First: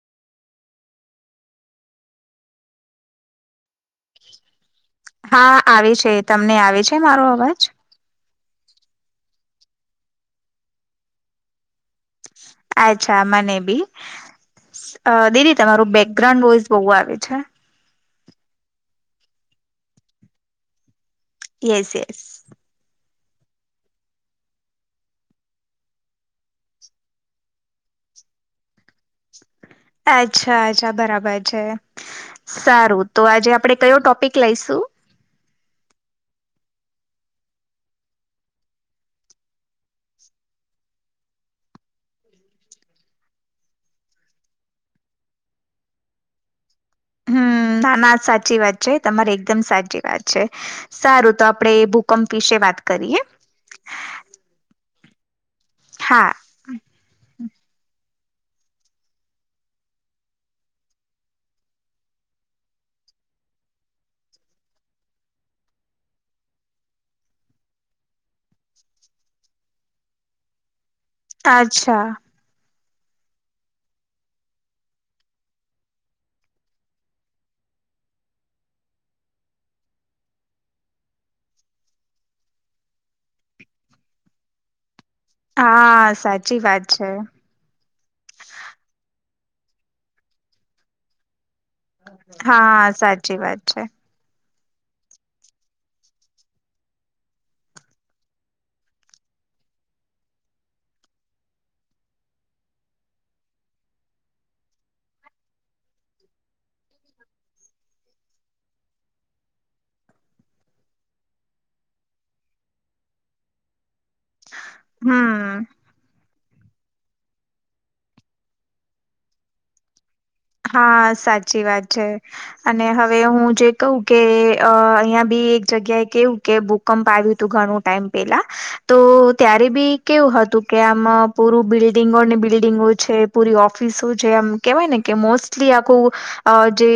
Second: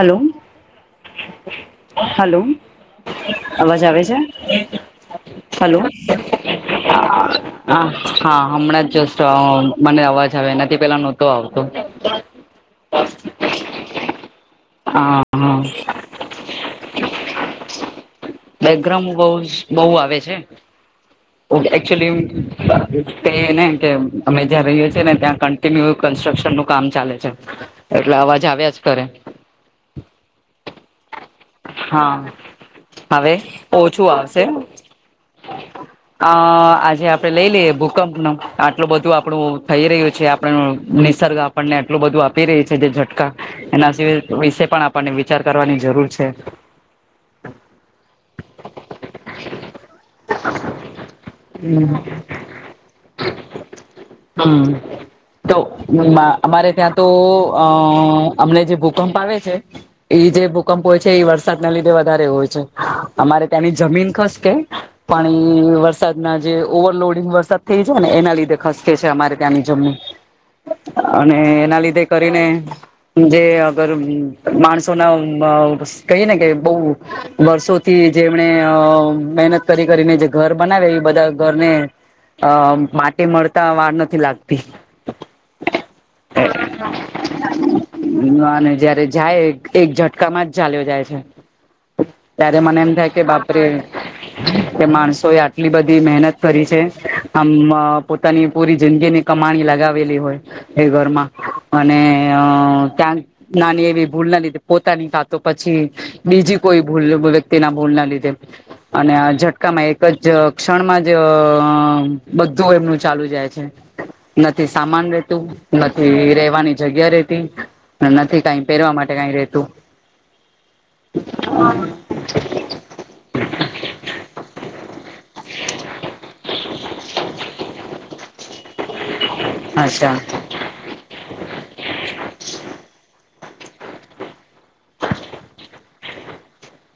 Hello, hello, અવાજ આવે છે. હા હલો, હ. આવે છે તમને આવે છે મારો અવાજ હા, હમણાં જ જોસ્ટ મને અવાજ આવે, એનાથી પેલા નહોતો આવતો. અચ્છા, મને બી. હા દીદી હા તમારું બેકગ્રાઉન્ડ વોઈઝ બહુ આવે છે. [unintelligible] બેકગ્રાઉન્ડ બહુ આવે છે, યસ એકચુલી. યસ એ ને કે, અમે જ્યાં રહીએ છીએ ને, ત્યાં કન્ટિન્યુ કન્સ્ટ્રક્શન નું કામ ચાલે છે. એટલે અવાજ આવ્યા જ કરે. અચ્છા, અચ્છા, બરાબર છે. હા સારું, તો હવે આજે આપડે કયો ટોપિક લઈશું? હ. અ આજે આપડે લઈ લઈએ, ભૂકંપ. ને આટલું બધું આપણું થઈ રહ્યું છે. આપ નિસર્ગ આપણને આટલું બધું આપી રહી છે, જે ઝટકા એના વિશે પણ આપણને વિચાર કરવાની જરૂર છે. હમ, ના, ના, સાચી વાત છે. તમારે એકદમ સાચી વાત છે. સારું, તો આપણે હમ ભૂકંપ વિશે વાત કરીએ. હમ, તો હા નમાં [unintelligible] અમારે ત્યાં તો, અ અમને જે ભૂકંપ આવે છે, એ જે ભૂકંપ હોય છે. એ વરસાદના લીધે વધારે હોય છે, અમારે ત્યાંની જમીન ખશ કે. પાણી, વરસાદના જે ઓવરલોડિંગ વરસાદ થઈ છે ને, એના લીધે ખસકે છે, અમારે ત્યાંની અને એના અચ્છા લીધે કરીને. જ અગર માણસોના કહી ને કે, બહુ વર્ષોથી જે એમણે મહેનત કરી કરીને ઘર બનાવે, એવા બધા ઘરને અ માટે મળતા વાર નથી લાગતી. હા, સાચી વાત છે. ના, જયારે જાય, એક ઝટકા માં જ ચાલ્યો જાય છે. ત્યારે મને હા એમ થાય કે સાચી વાત બાપોરે છે કે માણસો એ આટલી બધી મહેનત કરી છે, આમ પોતાની પૂરી જિંદગી ની કમાણી લગાવેલી હોય. એ ઘરમાં, અને ક્યાંક નાની એવી ભૂલ ના લીધી, પોતાની સાતો પછી, બીજી કોઈ ભૂલ વ્યક્તિ ના ભૂલ ના લીધે અને ઝટકામાં, એક જ ક્ષણમાં જ બધું એમનું ચાલ્યું જાય છે. નથી, સામાન રેતું હમ નથી. એ રેવાની જગ્યા રેતી નથી, કંઈ પહેરવા માટે કંઈ રેતું નથી. હા, સાચી વાત છે. અને હવે હું જે કવું કે અહિયાં બી એક જગ્યાએ કેવું કે ભૂકંપ આવ્યું હતું, ઘણું ટાઈમ પેલા, તો ત્યારે બી અચ્છા કેવું હતું. કે, આમ પૂર બિલ્ડિંગોને, બિલ્ડિગો છે, પૂરી ઓફિસો છે, આમ કેવાય ને કે મોસ્ટલી આખું અ જે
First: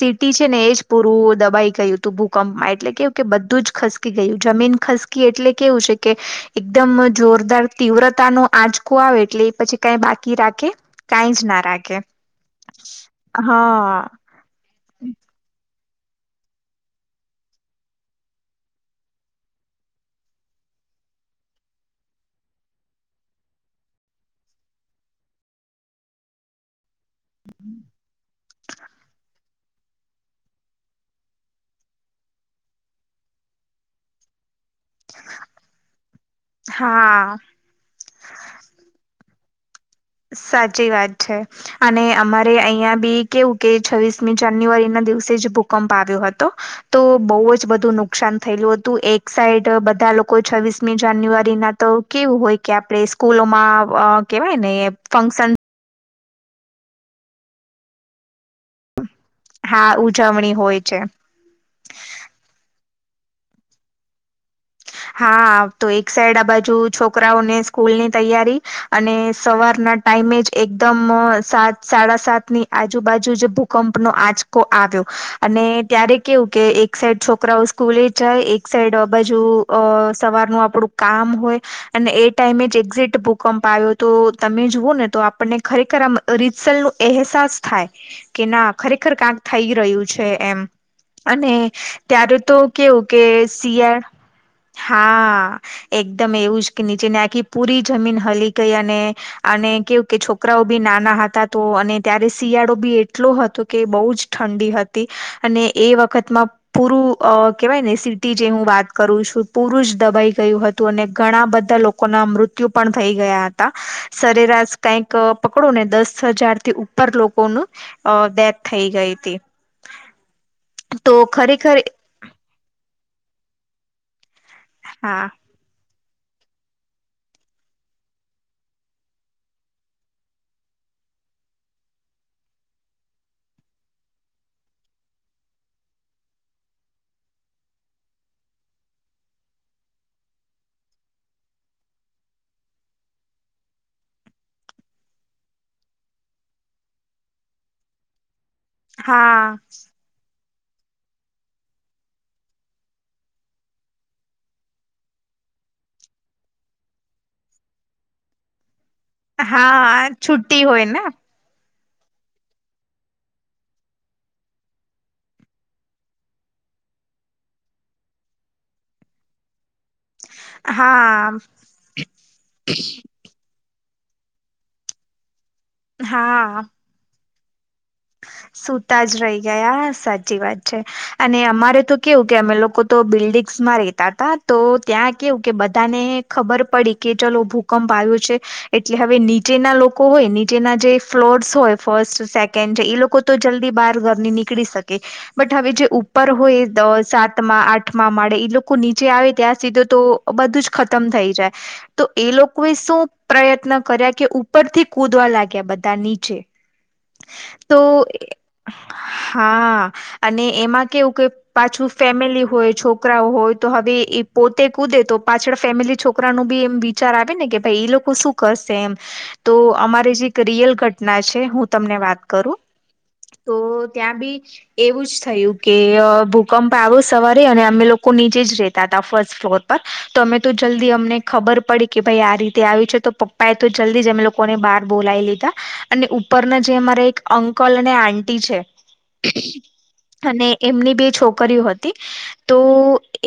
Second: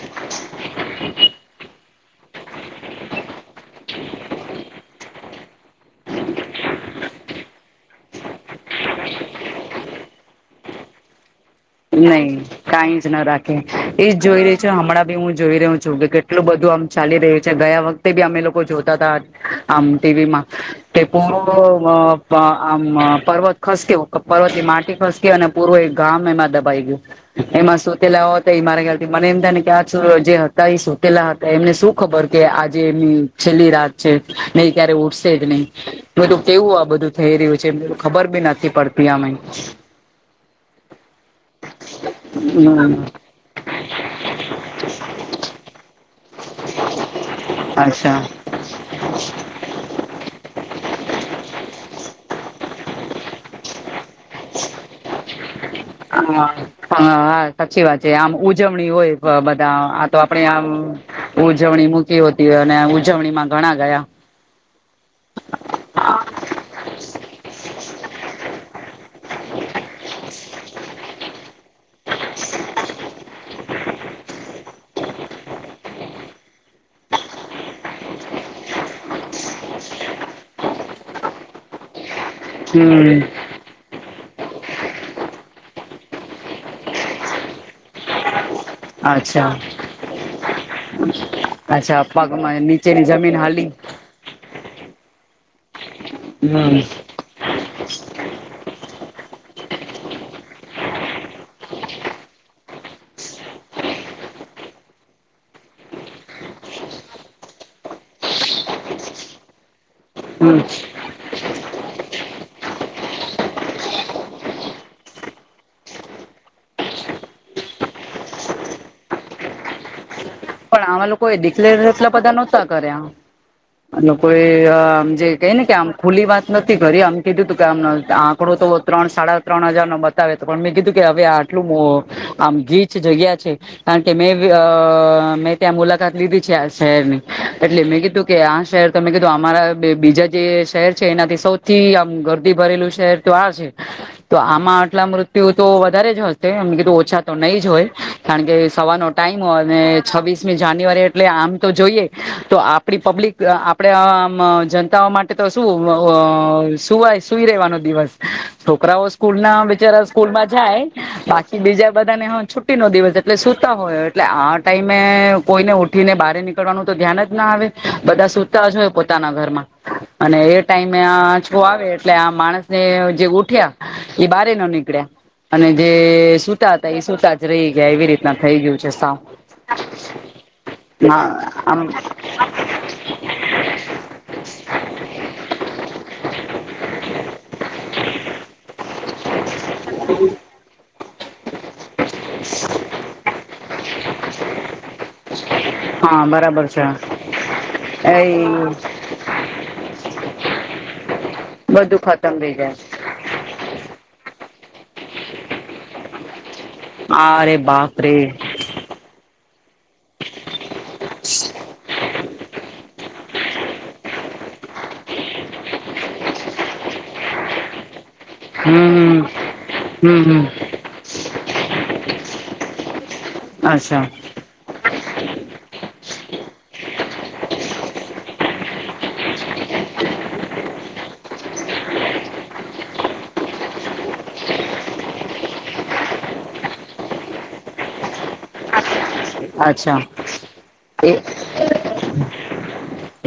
સીટી છે ને એજ પૂરું દબાઈ ગયું હતું ભૂકંપમાં એટલે કેવું કે બધું જ ખસ ગયું જમીન ખસકી એટલે કેવું છે કે એકદમ જોરદાર તીવ્રતા ન આજ આવે એટલે એ પછી ક બાકી રાખે કઈ જ ના રાખે નહી કાઈ જ ના રાખે હા એ જોઈ રહી છે હમણાં બી હું જોઈ રહ્યો છું કે કેટલું બધું આમ ચાલી રહ્યું છે ગયા વખતે બી અમે લોકો જોતા હતા. આમ ટીવી મા તે પૂરો આમ પર્વત ખસત પર્વત ની માટી ખસતી અને પૂર એક ગામ એમાં દબાઈ ગયું એમાં સુતે લ એ મારા ગથી મને એમ થાય ને્યા જે હતા એ સોતેલા હતા એમને શું ખબર કે આજે એમની છેલ્લી રાત નહી ક્યારે ઉઠશે જ નહી બધું કેવું આ બધું થઈ હા રહ્યું છે. ખબર બી નથી પડતી આમે સાચી વાત છે અને અમારે હમ અહં બી કેવું કે છવ્વીસમી જાન્યુઆરી ના દિવસે જે બુક ભૂકંપ આવ્યો હતો તો બહુ જ બધું અચ્છા નુકસાન થયેલું હતું એક સાઈડ બધા કોઈ છવ્વીસમી જાન્યુઆરી ના તો કેવું હોય કે આપણે સ્કૂલોમાં કેહેવાય ને ફંક્શન હા હા હા સાચી વાત છે આમ ઉજવણી હોય બધા હા આ તો આપણેે ઉજવણી આમ હોય છે ઉજવણી મૂકી હોતી હોય અને ઉજવણીમાં ઘણા ગયા. હા તો એક સાઈડ આ બાજુ છોકરાઓને સ્કૂલ ની તૈયારી અને સવારના ટાઈમે જ એકદમ સાત સાડા સાત ની આજુબાજુ ભૂકંપનો આચકો આવ્યો અને ત્યારે કેવું કે એક સાઈડ છોકરાઓ સ્કૂલે જ જાય એક સાઈડ આ બાજુ અ સવારનું આપડું કામ હોય અને એ ટાઈમે જ એક્ઝિટ હમ બુક ભૂકંપ આવ્યો તો તમે જુવઓ ને તો આપણને ખરેખર આ રીચલ નો અહેસાસ થાય. કે ના ખરેખર ક્યાંક અચ્છા થઈ રહ્યું છે એમ અને અચ્છા ત્યારે તો પગમાં નીચેની કેવું કે જમીન હાલી શિયાળ હા એકદમ એવું જ હમ કે નીચેને આખી પૂરી જમીન હલી ગઈ અને અને કેવું કે છોકરાઓ બી નાના હતા તો અને ત્યારે શિયાળો બી એટલો હતો કે બહુ જ ઠંડી હતી અને એ વખતમાં પૂરું અ કેવાય ને સિટી જે હું વાત કરું છું. પુરુષ દબાઈ હમ ગયું હતું અને ઘણા બધા લોકો ના મૃત્યુ પણ થઈ ગયા હતા સરેરાશ કઈક પકડો ને દસ હજાર થી ઉપર લોકોનું ડેથ થઈ ગઈ હતી. પણ આમાં તો લોકો એ દેખ લ ખરેખર એતલ બધા નહોતા કર્યા અને કોઈ હા જે કઈ ને કે આમ ખુલી વાત નથી કરીરી આમ કીધું તું કે આમ આંકડો તો ત્રણ સાડા ત્રણ હજાર નો બતાવે તો પણ મેં કીધું કે હવે આટલું આમ ગીચ જગ્યા છે. કારણ કે મે આ મે ત્યાં મુલાકાત લીધી છે આ શહેર ની એટલે મેં કીધું કે આ શહેર તમે કીધું અમારા બીજા જે શહેર છે એનાથી સૌથી આમ ગરદી ભરેલું શહેર તો આ છે. તો આમાં આટલા મૃત્યુ તો વધારે જ હશે એમ કીધું ઓછા તો નહી જ હોય કારણકે થવાનો હા ટાઈમ અને છવીસ જાન્યુઆરી એટલે આમ તો જોઈએ તો આપણી પબ્લિક આપણે આમ જનતાઓ માટે તો શું સુવાય સુઈ રેવાનો દિવસ છોકરાઓ સ્કૂલ ના બચારા હા સ્કૂલમાં છુટ્ટી હોય ને જાય બાકી બીજા બધા ને હ છુટ્ટી નો દિવસ એટલે સુતા હોય એટલે આ ટાઈમે કોઈને ઉઠી ને બહાર નીકળવાનું તો ધ્યાન જ ના આવે બધા સુતા જોય પોતાના ઘરમાં અને એ ટાઈમે આ હા આંચકો આવે એટલે આ માણસ ને જે ઉઠ્યા એ બારે ન નીકળ્યા અને જે હા સુતા હતા એ સુુંતાજ રહી ગયા એવી રીતના થઈ ગયું છે સુતા જ રહી ગયા સાફ સાચી વાત છે. આમ બિલ્ડંગસમાં રતા હતા તો ત્યાં કેવું કે બધાને ખબર પડી કે ચલો ભૂકંપ આવ્યો છે એટલે હવે નીચેના લોકો હોય નીચેના જે ફ્લોર્સ હોય ફર્સ્ટ સે કે છે એ લોકો તો જલ્દી બહાર ઘર ની નીકળી શકે. બટ હવે જે હા ઉપર બરાબર છે હોય સાતમાં આઠમાં માળે એ લોકો નીચે આવે ત્યાં સીધો તો બધું જ ખતમ થઈ જાય બધું તો એ ખતમ થઈ લોકોએ જાય શું પ્રયત્ન કર્યા કે ઉપરથી કુદવા લાગ્યા બધા નીચે અરે તો બાપરે હા અને એમાં કેવું પાછું ફેમિલી હોય છોકરાઓ હોય તો હવે એ પોતે કૂદે તો પાછળ ફેમિલી છોકરા છોકરા ન બી એમ વિચાર આવે ને કે ભાઈ એ લોકો શું શે એમ હમ તો અમારી હમ જે એક હમ રિયલ ઘટના છે હું તમને વાત કરું તો અચ્છા ત્યાં બી એવું જ થયું કે ભૂકંપ આવ્યો સવારે અને અમે લોકો નીચે જ રેતા હતા ફર્સ્ટ ફ્લોર તો અમે તો જલ્દી અમને ખબર પડી કે ભાઈ આ રીતે આવી છે તો પપ્પા એ તો જલ્દીમે લોકો લોકોને બાર બોલાવી લીધા અને ઉપરના જે અમારા એક અંકલ અને આટીી છે અચ્છા અને એમની બે એ છોકરીઓ હતી તો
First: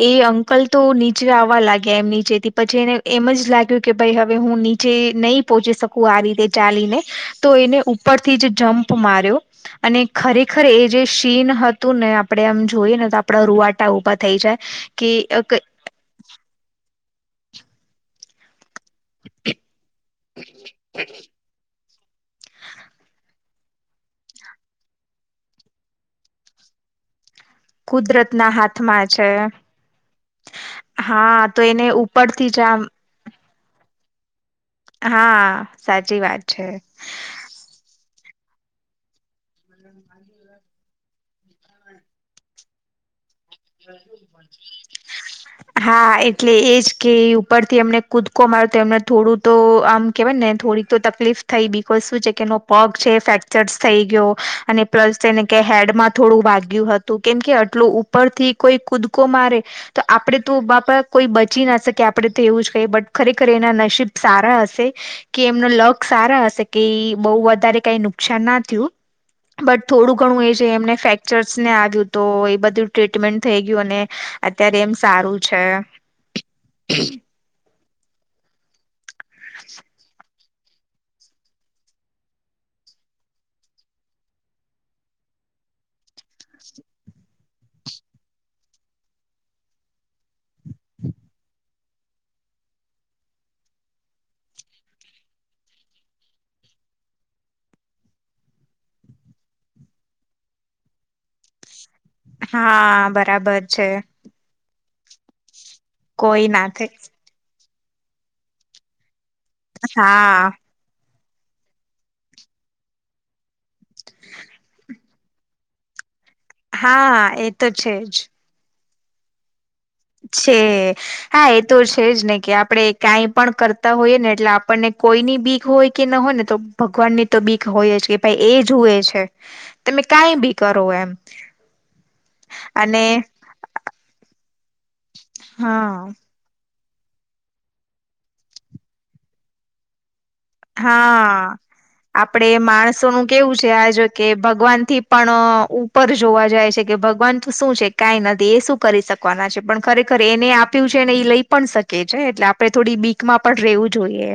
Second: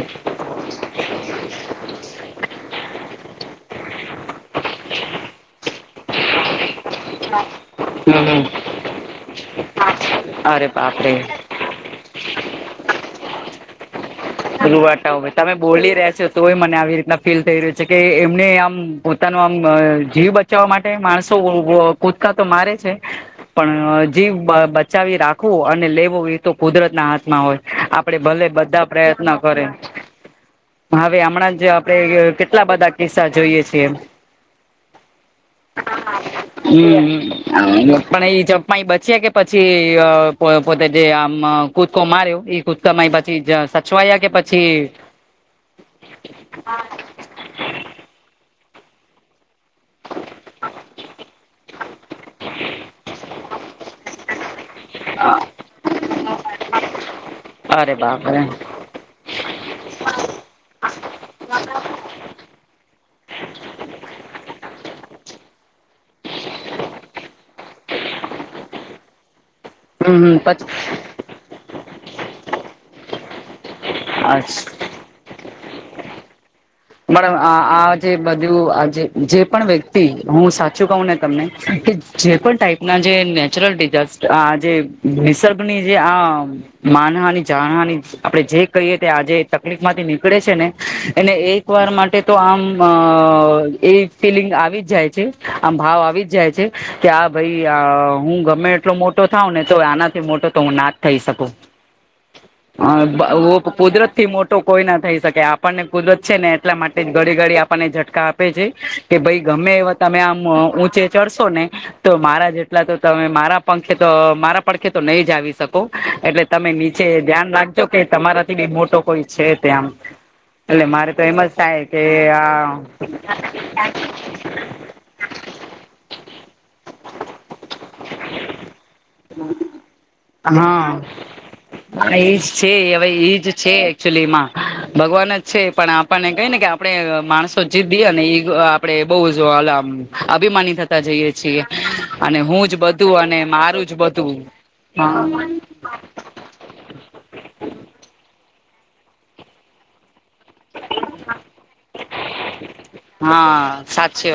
એ અંકલ તો નીચે આવવા લાગ્યા એમ નીચેથી પછી એને એમ જ લાગ્યું કે ભાઈ હવે હું નીચે નહી પહોચી શકું આ રીતે ચાલીને તો એને હમ ઉપરથી હમ જ જમ્પ માર્યો અને ખરેખર અરે એ જે બાપરે સીન તું ને આપણે એમ જોઈએ ને તો આપડે રુવા ઉભા થઈ વાતા હો તમે બોલી રહ્યા છો તોય મને આવી રીતના ફીલ થઈ રહ્યું છે કે એમને આમ પોતાનો આમ જીવ બચાવવા માટે માણસો કૂદકા તો મારે છે પણ જી બચાવી રાખવો અને લેવો એ તો કુદરત ના હાથમાં હોય આપડે કુદરત ભલે ના બધા હાથમાં પ્રયત્ છે કરે હવે હા હમણાં તો જ એને આપડે ઉપરથી જ કેટલા આમ બધા પસાા જોઈએ છીએ એમ હા સાચી વાત છે હમ પણ એ ચપાઈ બચ્યા કે પછી પોતે જે આમ કૂદકો માર્યો એ ક પછી સચવાયા કે પછી હા એટલે એજ કે ઉપરથી અમને કૂદકો માર તો એમને થોડું તો આમ કેહેવાય ને થોડી તો તકલીફ થઈ બી કોઈ શું છે કે પગ છે ફેક્ચર થઈ ગયો અને પ્લસ તેને ક હેડમાં થોડું વાગ્યું હતું કેમ કે આટલું અરે બાપરે ઉપરથી કોઈ કુદકો મારે તો આપડે તો બાપા કોઈ બચી ના શકે આપણેે તો એવું જ કહીએ બટ ખરેખર એના નસીીબ સારા હશે કે એમનો લગ સારા હશે કે બહુ વધારે કઈ નુકસાન ના થયું બટ થોડું હમ હમ ઘણું એ છે પછી એમને ફેક્ચર્સ ને આવ્યું તો એ બધું ટ્રીટમેન્ટ થઈ ગયું અને અત્યારે એમ સારું છે આ જે બધું જે પણ વ્યક્તિ હું સાચું કહું ને તમને કે જે પણ ટાઈપના જે નેચરલ ડિઝાસ્ટ આ જે નિસર્ગની જે આમ માનહાની જાણહાની આપડે જે કહીએ તે આજે તકલીફ માંથી નીકળે છે ને એને એ વાર માટે તો આમ એ ફીલિંગ આવી જ જાય છે આમ ભાવ આવી જ જાય છે કે આ ભાઈ આ હું ગમે એટલો મોટો થઉ ને તો આનાથી મોટો તો હું ના જ થઈ શકું હા બરાબર હ છે કુદરત થી મોટી તો કોઈ ના થઈ શકે આપણને કુદરત છે કોઈ ને ના એટલા થઈ માટે જ ઘડી ગડી આપણને ઝટકા આપે છે કે ભાઈ ગમે એવા તમે આમ હા ઊંચે ચડશો ને તો મારા જેટલા તો તમે મારા પંખે તો મારા પડખે તો નહી જ આવી શકો એટલે તમે નીચે હા એ ધ્યાન તો રાખજો છે કે જ તમારા મોટો કોઈ છે ત્યાં છે એટલે મારે તો એમ જ હા તો થાય છે જ ને કે આ આપડણે કાંઈ પણ કરતા હોઈએ ને એટલે આપણને કોઈની બીક હોય કે ન હોય ને તો ભગવાન ની તો બી હોય જ કે ભાઈ એ જુએ છે તમે કઈ બી કરો હા એમ એજ છે અને હવે ઈજ છે, એકચુલીમાં ભગવાન જ છે પણ હા આપણ કઈને કે આપણે માણસો જીતએ ને એ આપડે બહ જમ અભિમાની થતા જઈએ હા છીએ અને આપડે હું જ બધું માણસોનું અને કેવું છે મારું આ જ જો કે બધું. ભગવાન થી હા પણ પર જોવા જાય છે કે ભગવાન શું છે કંઈ નથી એ શું કરી શકવાના છે, પણ ખરેખર એને આ આપ્યું છે ને ઈ લઈ પણ શકે છે એટલે આપડે થોડી બીક માં પણ રહેેવું જોઈએ.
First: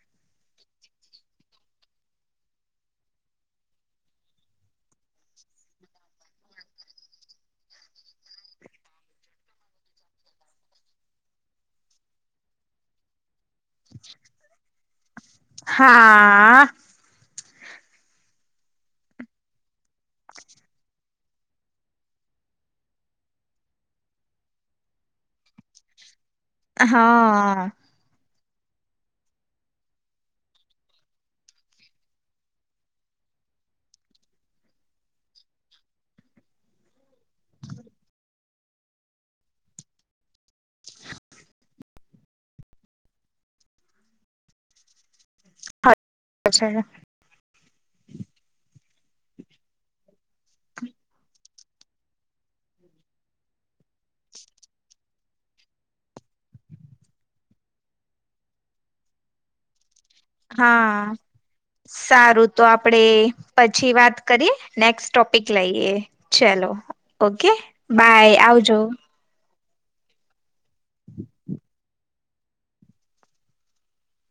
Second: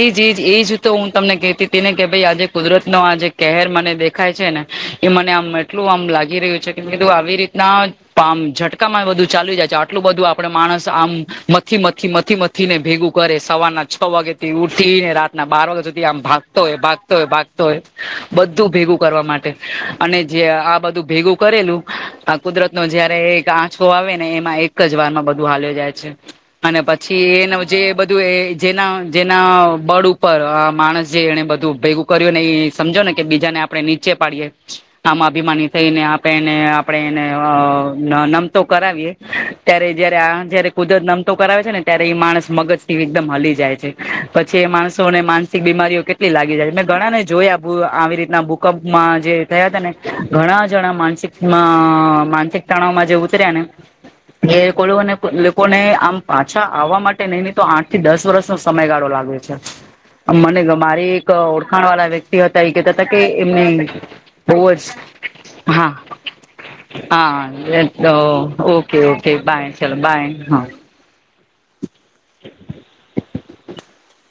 એજજ એજ તો હું તમને કહતીને કે ભાઈ આજે કુદરત નો આ જે કહેર મને દેખાય છે ને એ મને આમ એટલું આમ લાગી રહ્યું છે કે કીધું આવી રીતના પામ ઝટકામાં બધું ચાલલી જાય છે આ આટલું બધું આપડે માણસ આમ મથી મથી મથી ને ભેગું કરે સવારના છ વાગે થી ઉ સીને રાતના બાર વાગ્યા સુધી આમ ભાગતો હા હોય, ભાગતો હોય ભાગ ય બધું ભેગું કરવા માટે અને જે આ બધું ભેગું કરેલું કુદરતનો જયારે એક આંચો આવે ને એમાં એક જ વાર માં બધું હાલ્યો જાય છે અને પછી એનું હા જે બધું એ જેના જેના બળ ઉપર આ માણસ, જે એણે બધું ભેગું કર્યું ને એ સમજોને કે બીજાને આપણે નીચ ચે પાડીએ આમાં અભિમાની થઈને આપે એને આપડે એને નમતો કરાવીએ ત્યારે જયારે આ જયારે કુદરત નમતો કરાવે છે, ને ત્યારે એ માણસ મગજ થી એકદમ હલી જાય છે. પછી એ માણસોને માનસિક બીમારીઓ કેટ લી લાગી જાય મેં ગણા ને જોયા આવી રીતના ભૂકંપ જે થયા હતા ને ઘણા જણા માનસિક માનસિક તણાવમાં જે ઉતર્યા ને એ કોને લોકોને આમ પાછા આવવા માટે નહ ની તો આઠ થી દસ વર્ષનો સમયગાળો લાગે છે. મને મારી હા એક ઓળખાણ વાળા વ્યક્તિ સારું તો હતા એ કેહેતા આપડે હતા કે એમને પછી વાત કરીએ નેક્સ્ટ ટોપિક બવજ હા લઈએ ચલો હા ઓકે બાય આવજો. ઓકે ઓકે બાય ચાલો બાય હા. [inaudible] [inaudible]